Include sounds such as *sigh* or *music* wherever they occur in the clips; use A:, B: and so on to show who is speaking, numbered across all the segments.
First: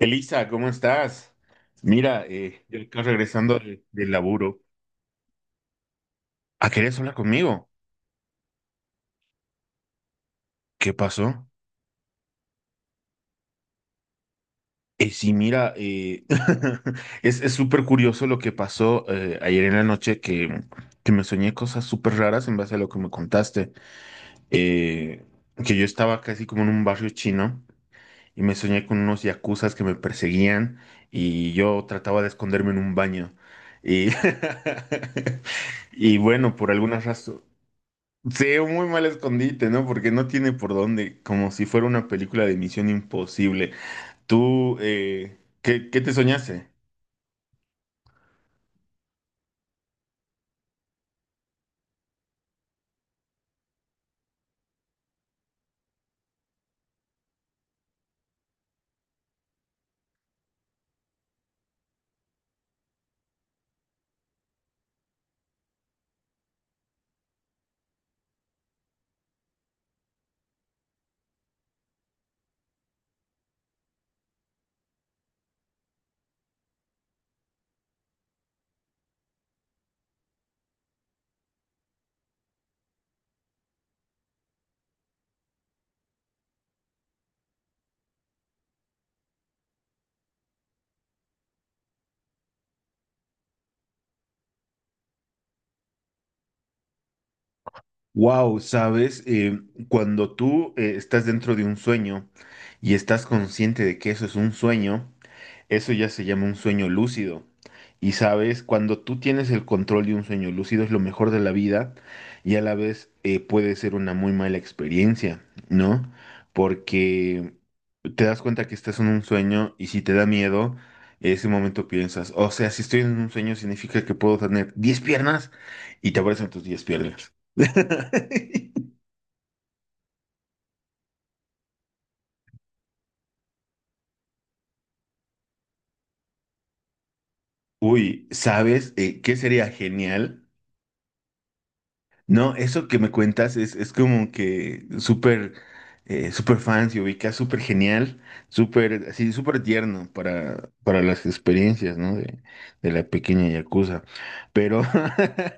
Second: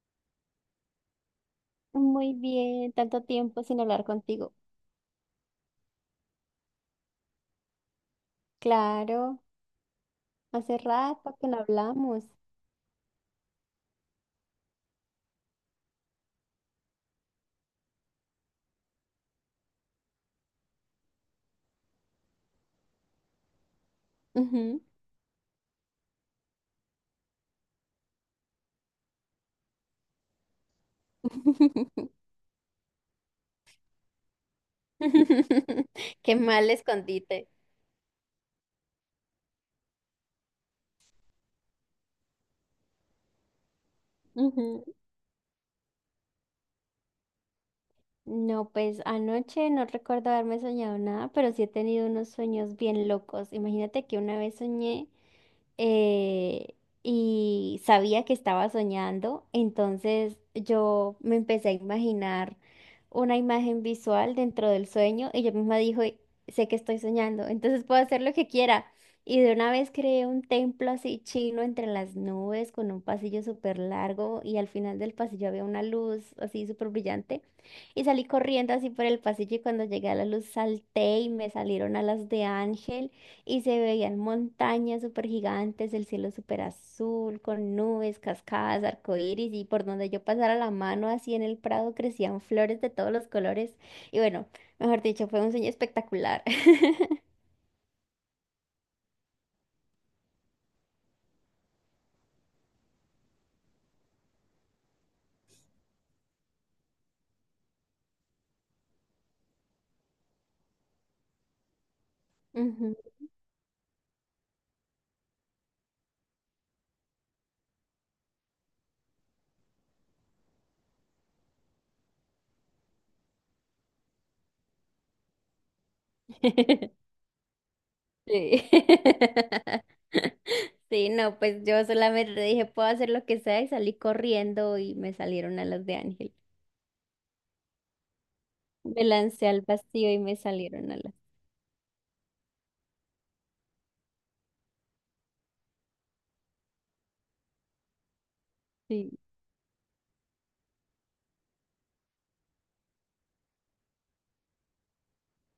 A: Elisa, ¿cómo estás? Mira,
B: Muy
A: yo
B: bien,
A: acá
B: tanto
A: regresando
B: tiempo sin hablar
A: del
B: contigo.
A: laburo. Ah, ¿querías hablar conmigo?
B: Claro, hace
A: ¿Qué
B: rato
A: pasó?
B: que no hablamos.
A: Sí, mira, *laughs* es súper curioso lo que pasó ayer en la noche que me soñé cosas súper raras en base a lo que me contaste.
B: Ujú.
A: Eh, que yo estaba casi como en un barrio chino y me soñé con unos yakuzas que me perseguían y yo
B: *laughs*
A: trataba de esconderme en un baño. Y,
B: *laughs*
A: *laughs* y
B: Qué
A: bueno,
B: mal
A: por alguna razón.
B: escondite.
A: Sí, un muy mal escondite, ¿no? Porque no tiene por dónde, como si fuera una película de Misión Imposible. Tú,
B: Ujú.
A: ¿ qué te soñaste?
B: No, pues anoche no recuerdo haberme soñado nada, pero sí he tenido unos sueños bien locos. Imagínate que una vez soñé, eh, y sabía que estaba soñando, entonces yo me empecé a imaginar una imagen visual dentro del sueño y yo misma dije, sé que estoy soñando, entonces puedo hacer lo que quiera. Y de una vez creé un templo así chino entre las nubes con un pasillo súper largo y al final del pasillo había una luz así súper brillante y salí corriendo así por el pasillo y cuando llegué a la luz salté y me salieron alas de ángel y se veían montañas súper gigantes, el cielo súper azul, con nubes, cascadas, arcoíris, y por donde yo pasara la mano así en el prado crecían flores de todos los colores. Y bueno, mejor dicho, fue un sueño espectacular. *laughs*
A: Wow, ¿sabes? Cuando tú estás dentro de un sueño y estás consciente de que eso es un sueño, eso ya se llama un sueño lúcido. Y sabes, cuando tú tienes el control de un sueño lúcido es lo mejor de la vida y a la
B: Ujú.
A: vez puede ser una muy mala experiencia, ¿no? Porque te das cuenta que estás en un sueño y si te da miedo, en ese momento piensas, o sea, si estoy en un sueño significa que puedo tener diez piernas y te aparecen tus 10
B: *laughs*
A: piernas. *laughs*
B: Sí. *laughs* Sí, no, pues yo solamente dije, puedo hacer lo que sea y salí corriendo y me salieron alas de ángel.
A: Uy, ¿sabes
B: Me
A: qué
B: lancé al
A: sería
B: vacío y me
A: genial?
B: salieron alas.
A: No, eso que me cuentas es como que súper súper fan, se ubica súper genial, súper
B: Sí.
A: así, súper tierno para las experiencias, ¿no? De la pequeña yakuza. Pero,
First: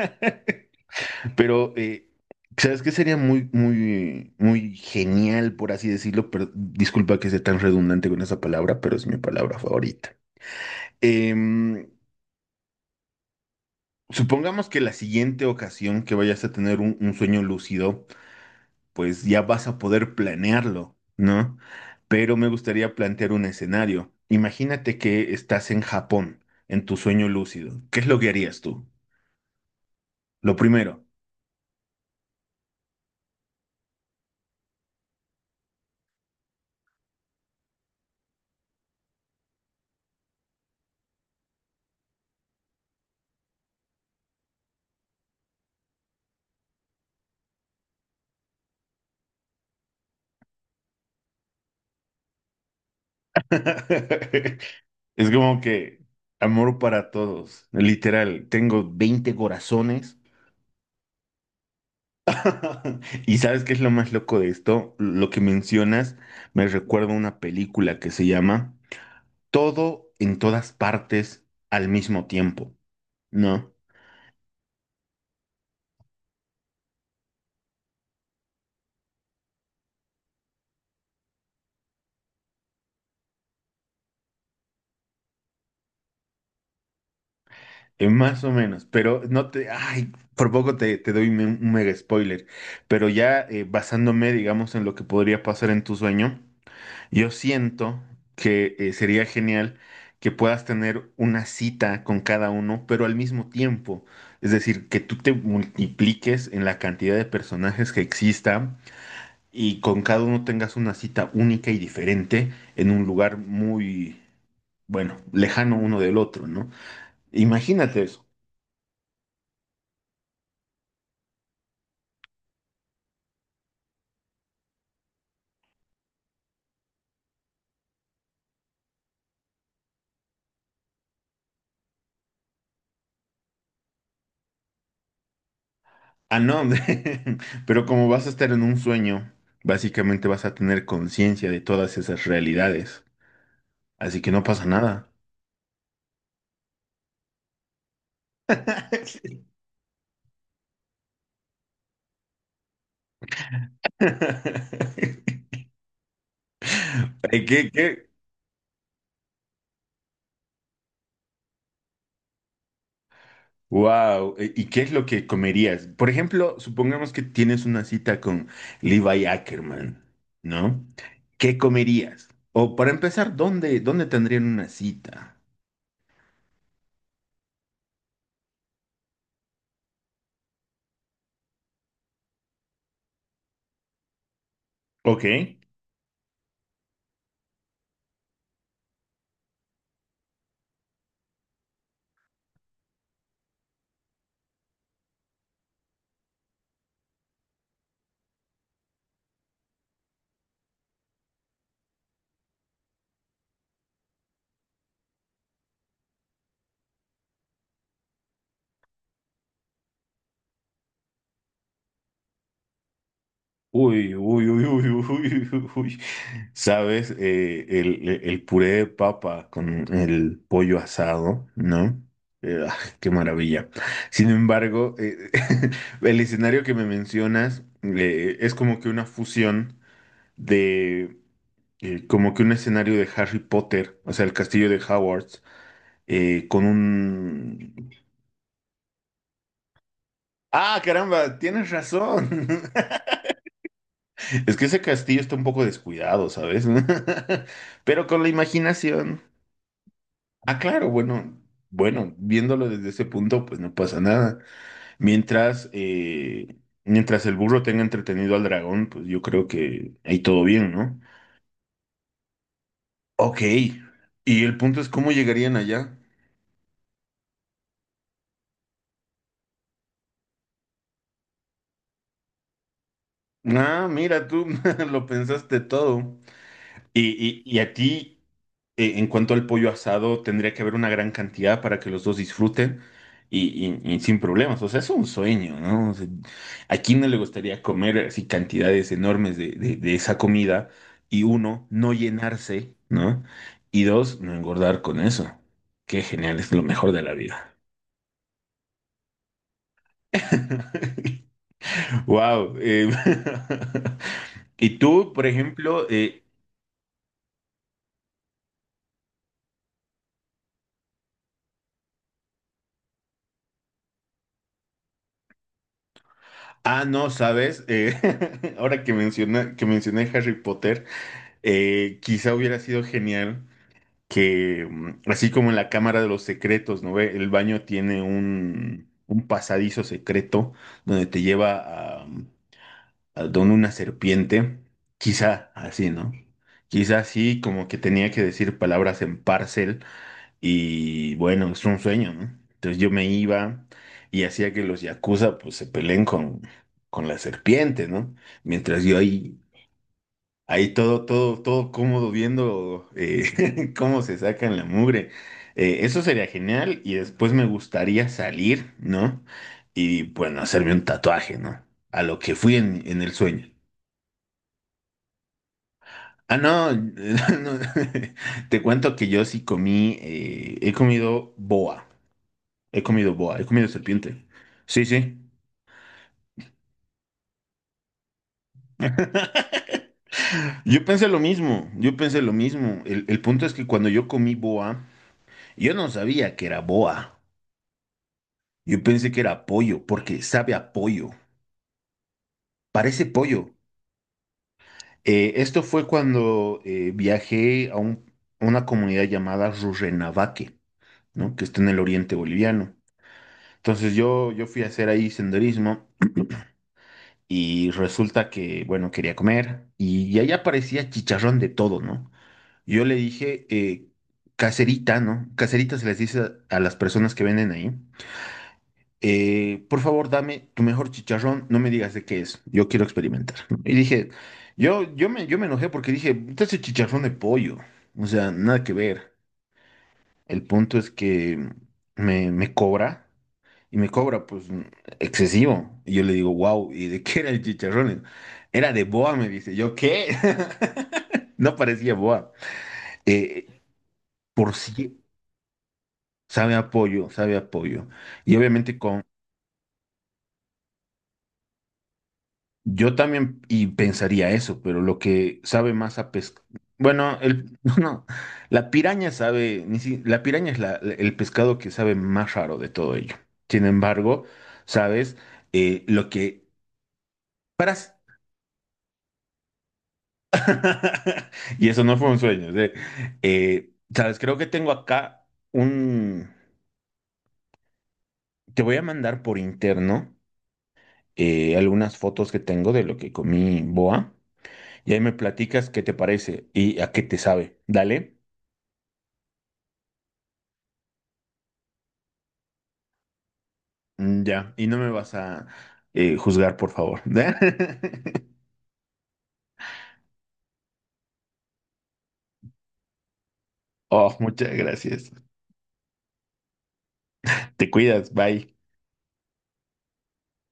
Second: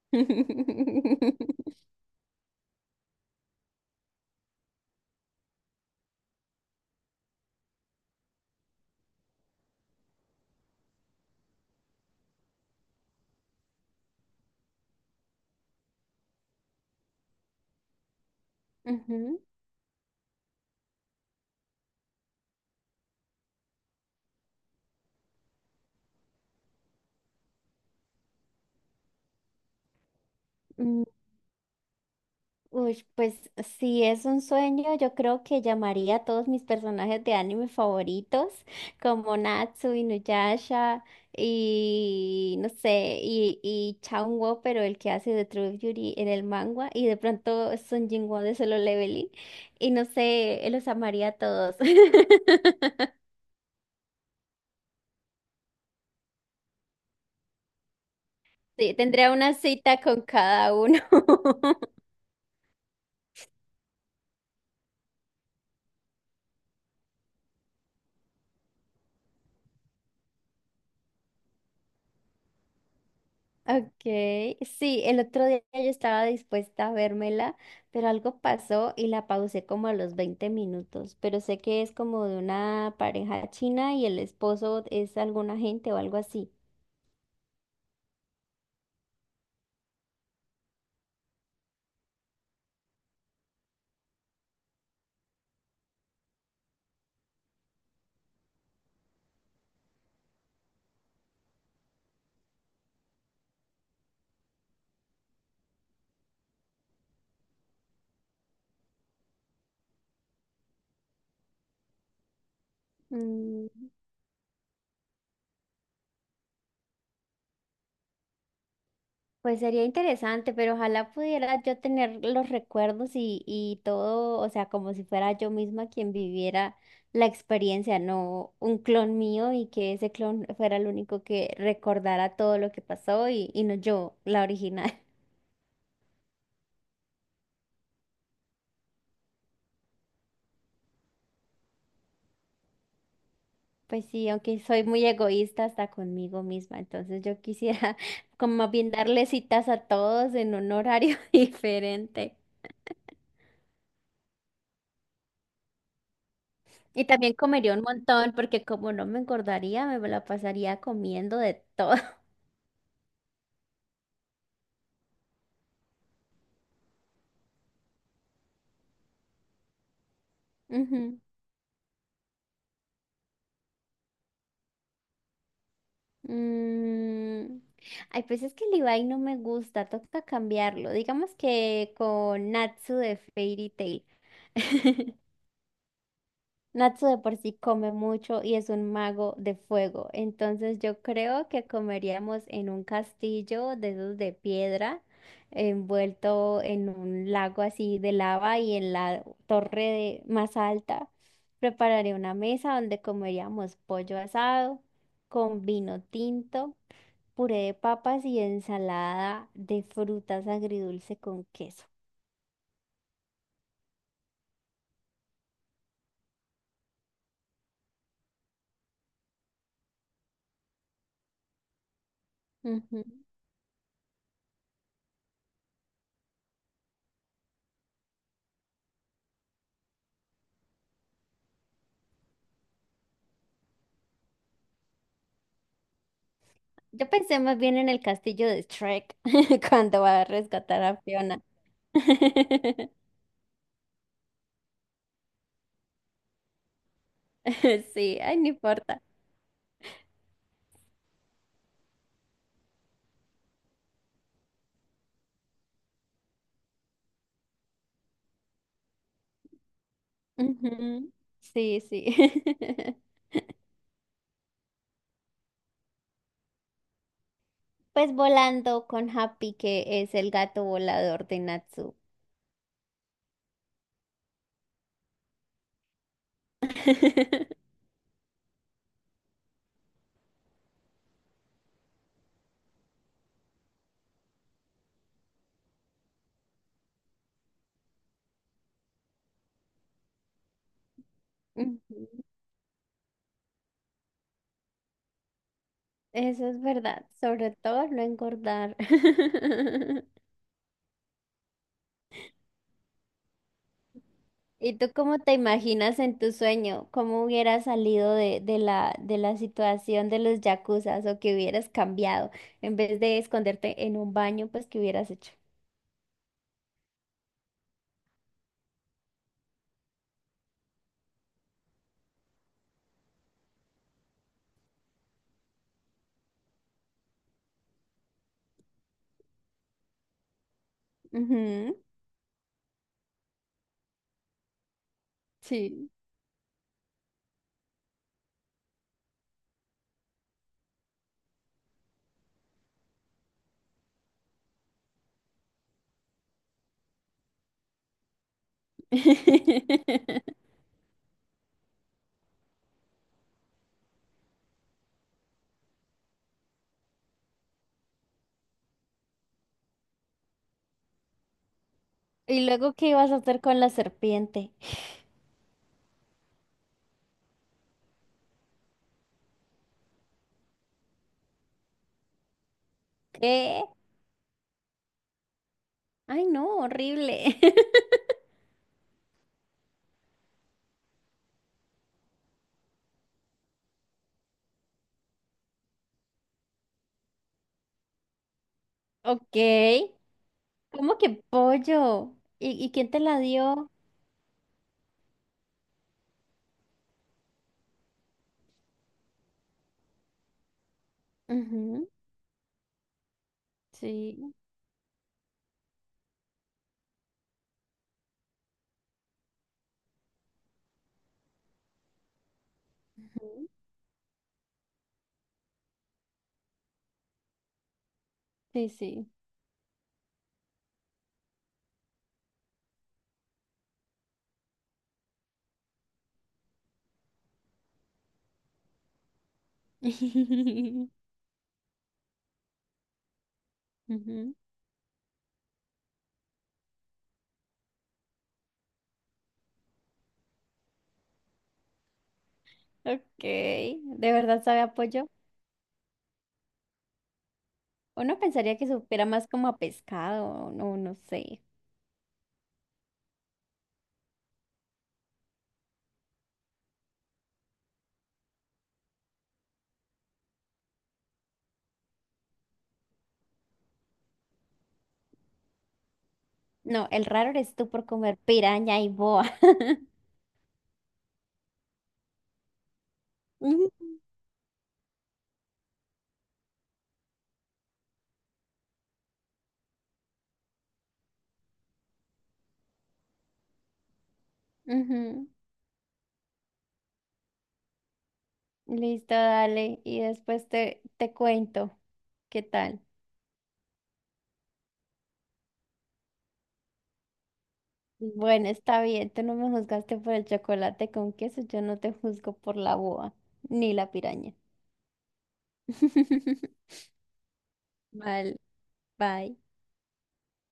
A: *laughs* pero
B: *laughs*
A: ¿sabes qué sería muy, muy, muy genial, por así decirlo? Pero, disculpa que sea tan redundante con esa palabra, pero es mi palabra favorita. Em, supongamos que la siguiente ocasión que vayas a tener un sueño lúcido pues ya vas a poder planearlo, ¿no? Pero me gustaría plantear un escenario. Imagínate que estás en Japón, en tu sueño lúcido. ¿Qué es lo que harías tú? Lo primero.
B: Ujú. Uy, pues si es un sueño, yo creo que llamaría a todos mis personajes de anime favoritos, como Natsu, Inuyasha y no sé, y Chaun pero el que hace de True Beauty en el manga, y de pronto Son Jinwoo de Solo Leveling, y no sé, los amaría a todos. *laughs*
A: *laughs* Es como que amor para todos, literal. Tengo
B: Sí, tendría
A: 20
B: una cita
A: corazones.
B: con cada uno. *laughs*
A: *laughs* ¿Y sabes qué es lo más loco de esto? Lo que mencionas me recuerda a una película que se llama Todo en todas partes al mismo tiempo, ¿no?
B: Okay, sí, el otro día yo estaba dispuesta a vérmela, pero algo pasó y la pausé como a los 20 minutos, pero sé que es como de una pareja china y el esposo es algún agente o algo así.
A: Más o menos, pero no te, ay, por poco te, te doy un mega spoiler, pero ya basándome, digamos, en lo que podría pasar en tu sueño, yo siento que sería genial que puedas tener una cita con cada uno, pero al mismo tiempo, es decir, que tú te multipliques en la cantidad de personajes que existan y con cada uno tengas una cita única y diferente en un lugar
B: Mm,
A: muy, bueno, lejano uno del otro, ¿no? Imagínate eso.
B: pues sería interesante, pero ojalá pudiera yo tener los recuerdos y todo, o sea, como si fuera yo misma quien viviera la experiencia, no un clon mío y que ese clon fuera el único que recordara todo lo que pasó y no yo, la original.
A: Ah, no, *laughs* pero como vas a estar en un sueño, básicamente vas a tener conciencia de todas esas realidades,
B: Pues
A: así
B: sí,
A: que no
B: aunque
A: pasa
B: soy muy
A: nada.
B: egoísta hasta conmigo misma, entonces yo quisiera *laughs* como más bien
A: *laughs*
B: darle
A: Sí.
B: citas a todos en un horario *laughs* diferente.
A: *laughs*
B: Y también
A: Ay, ¿
B: comería un
A: qué?
B: montón, porque como no me engordaría, me la pasaría comiendo de todo. *laughs*
A: Wow, ¿y qué es lo que comerías? Por ejemplo, supongamos que tienes una cita con Levi Ackerman, ¿no?
B: Ujú.
A: ¿Qué comerías? O para empezar, ¿ dónde tendrían una cita?
B: Mm, Ay, pues es que el Ibai no me gusta, toca cambiarlo. Digamos que con Natsu de Fairy Tail. *laughs*
A: Ok.
B: Natsu de por sí come mucho y es un mago de fuego, entonces yo creo que comeríamos en un castillo de esos de piedra, envuelto en un lago así de lava y en la torre más alta. Prepararé una mesa donde comeríamos pollo asado con vino tinto, puré de papas y ensalada de frutas agridulce con queso.
A: Uy, uy, uy, uy, *laughs* uy, uy, uy. ¿Sabes? El puré de papa con el pollo asado, ¿no? Ah, qué maravilla. Sin embargo, *laughs* el escenario que me mencionas es como que una fusión de, como que un escenario de Harry Potter, o sea, el castillo de Hogwarts, con
B: Yo pensé más bien en
A: un...
B: el castillo de Shrek *laughs* cuando va a
A: Ah,
B: rescatar a
A: caramba,
B: Fiona.
A: tienes razón. *laughs*
B: *laughs*
A: Es que ese castillo está un poco descuidado, ¿sabes? *laughs* Pero
B: Sí,
A: con la
B: ay, no importa.
A: imaginación. Ah, claro, bueno, bueno, viéndolo desde ese punto, pues no pasa nada. Mientras, eh, mientras el burro tenga entretenido al dragón, pues yo creo que ahí todo bien, ¿no?
B: Ujú, sí, sí. *laughs*
A: Ok. Y el punto es cómo llegarían allá.
B: Pues volando con Happy, que es el gato volador de Natsu.
A: Ah, mira, tú *laughs* lo pensaste todo. Y
B: *laughs*
A: a ti. En cuanto al pollo asado, tendría que haber una gran cantidad para que los dos disfruten y sin problemas. O sea, es un sueño, ¿no? O sea, ¿a quién no le gustaría comer así cantidades enormes de esa comida? Y uno, no
B: Ujú,
A: llenarse, ¿no? Y dos, no engordar con eso. Qué genial,
B: eso
A: es
B: es
A: lo mejor de
B: verdad,
A: la
B: sobre
A: vida.
B: todo no engordar. *laughs*
A: *laughs* Wow. *laughs*
B: ¿Y
A: Y
B: tú
A: tú,
B: cómo
A: por
B: te
A: ejemplo,
B: imaginas en tu sueño? ¿Cómo hubieras salido de la situación de los yakuzas o que hubieras cambiado en vez de esconderte en un baño, pues qué hubieras hecho?
A: ah, no, sabes, *laughs* ahora que que mencioné Harry Potter. Quizá hubiera sido genial que, así como en la Cámara de los Secretos, ¿no ve? El baño tiene un pasadizo secreto donde te
B: Ujú,
A: lleva a, a donde una serpiente. Quizá así,
B: sí.
A: ¿no? Quizá así, como que tenía que decir palabras en parcel y bueno, es un sueño, ¿no? Entonces yo me iba y hacía que los yakuza pues se peleen con la serpiente, ¿no? Mientras yo ahí
B: *laughs*
A: ahí todo, todo, todo cómodo viendo *laughs* cómo se sacan la mugre. Eso sería genial y después me gustaría salir, ¿no? Y bueno, hacerme un tatuaje, ¿no? A lo que
B: ¿Y
A: fui
B: luego qué
A: en
B: ibas
A: el
B: a hacer
A: sueño.
B: con la serpiente?
A: Ah, no, *laughs* no, te cuento que yo sí comí, he comido boa, he comido boa, he
B: ¿Qué?
A: comido serpiente. Sí, sí.
B: Ay, no, horrible. *laughs*
A: Yo pensé lo mismo, yo pensé lo mismo. El punto es que cuando yo comí boa, yo no sabía que era boa. Yo pensé que
B: Ok.
A: era pollo, porque sabe a
B: ¿Cómo
A: pollo.
B: que pollo? ¿Y quién te
A: Parece
B: la
A: pollo.
B: dio?
A: Esto fue cuando viajé a una comunidad llamada Rurrenabaque, ¿no? Que está en el
B: Ujú,
A: oriente boliviano. Entonces
B: sí.
A: yo fui a hacer ahí senderismo y resulta que, bueno, quería comer y ahí aparecía chicharrón de todo, ¿no? Yo le dije
B: Ujú,
A: caserita, ¿no? Caserita se les dice a las personas que venden ahí.
B: sí, sí.
A: Por favor, dame tu mejor chicharrón, no me digas de qué es, yo quiero experimentar. ¿No? Y dije, yo me enojé porque dije, este es chicharrón de pollo, o sea, nada que ver. El punto
B: *laughs*
A: es que me cobra y me cobra
B: Ujú.
A: pues excesivo. Y yo le digo, wow, ¿y de qué era el chicharrón? Era de boa, me dice, ¿yo qué? *laughs* No parecía boa.
B: Ok,
A: Eh,
B: ¿de verdad
A: por
B: sabe a
A: sí,
B: pollo?
A: sabe a pollo, sabe a pollo.
B: Uno
A: Y
B: pensaría que
A: obviamente
B: supiera más como a pescado, no, no sé.
A: yo también y pensaría eso, pero lo que sabe más a pesca, bueno, el *laughs* no, la piraña sabe, ni si- la piraña es el pescado que sabe más raro de todo ello. Sin embargo, sabes lo que
B: No, el raro eres tú
A: para
B: por comer piraña y boa. *laughs*
A: *laughs* y eso no fue un sueño, ¿sí?
B: Ujú.
A: Sabes, creo que tengo acá un, te voy a mandar por interno algunas fotos que tengo de lo que comí boa y ahí me
B: Ujú.
A: platicas qué te parece y a qué te sabe. Dale.
B: Listo, dale. Y después te cuento qué tal.
A: Mm, ya, y no me vas a juzgar, por favor. *laughs*
B: Bueno, está bien, tú no me juzgaste por el chocolate con queso, yo no te juzgo por la boa, ni la
A: Oh,
B: piraña.
A: muchas gracias.
B: *laughs*
A: Te cuidas,
B: Vale,
A: bye.
B: bye.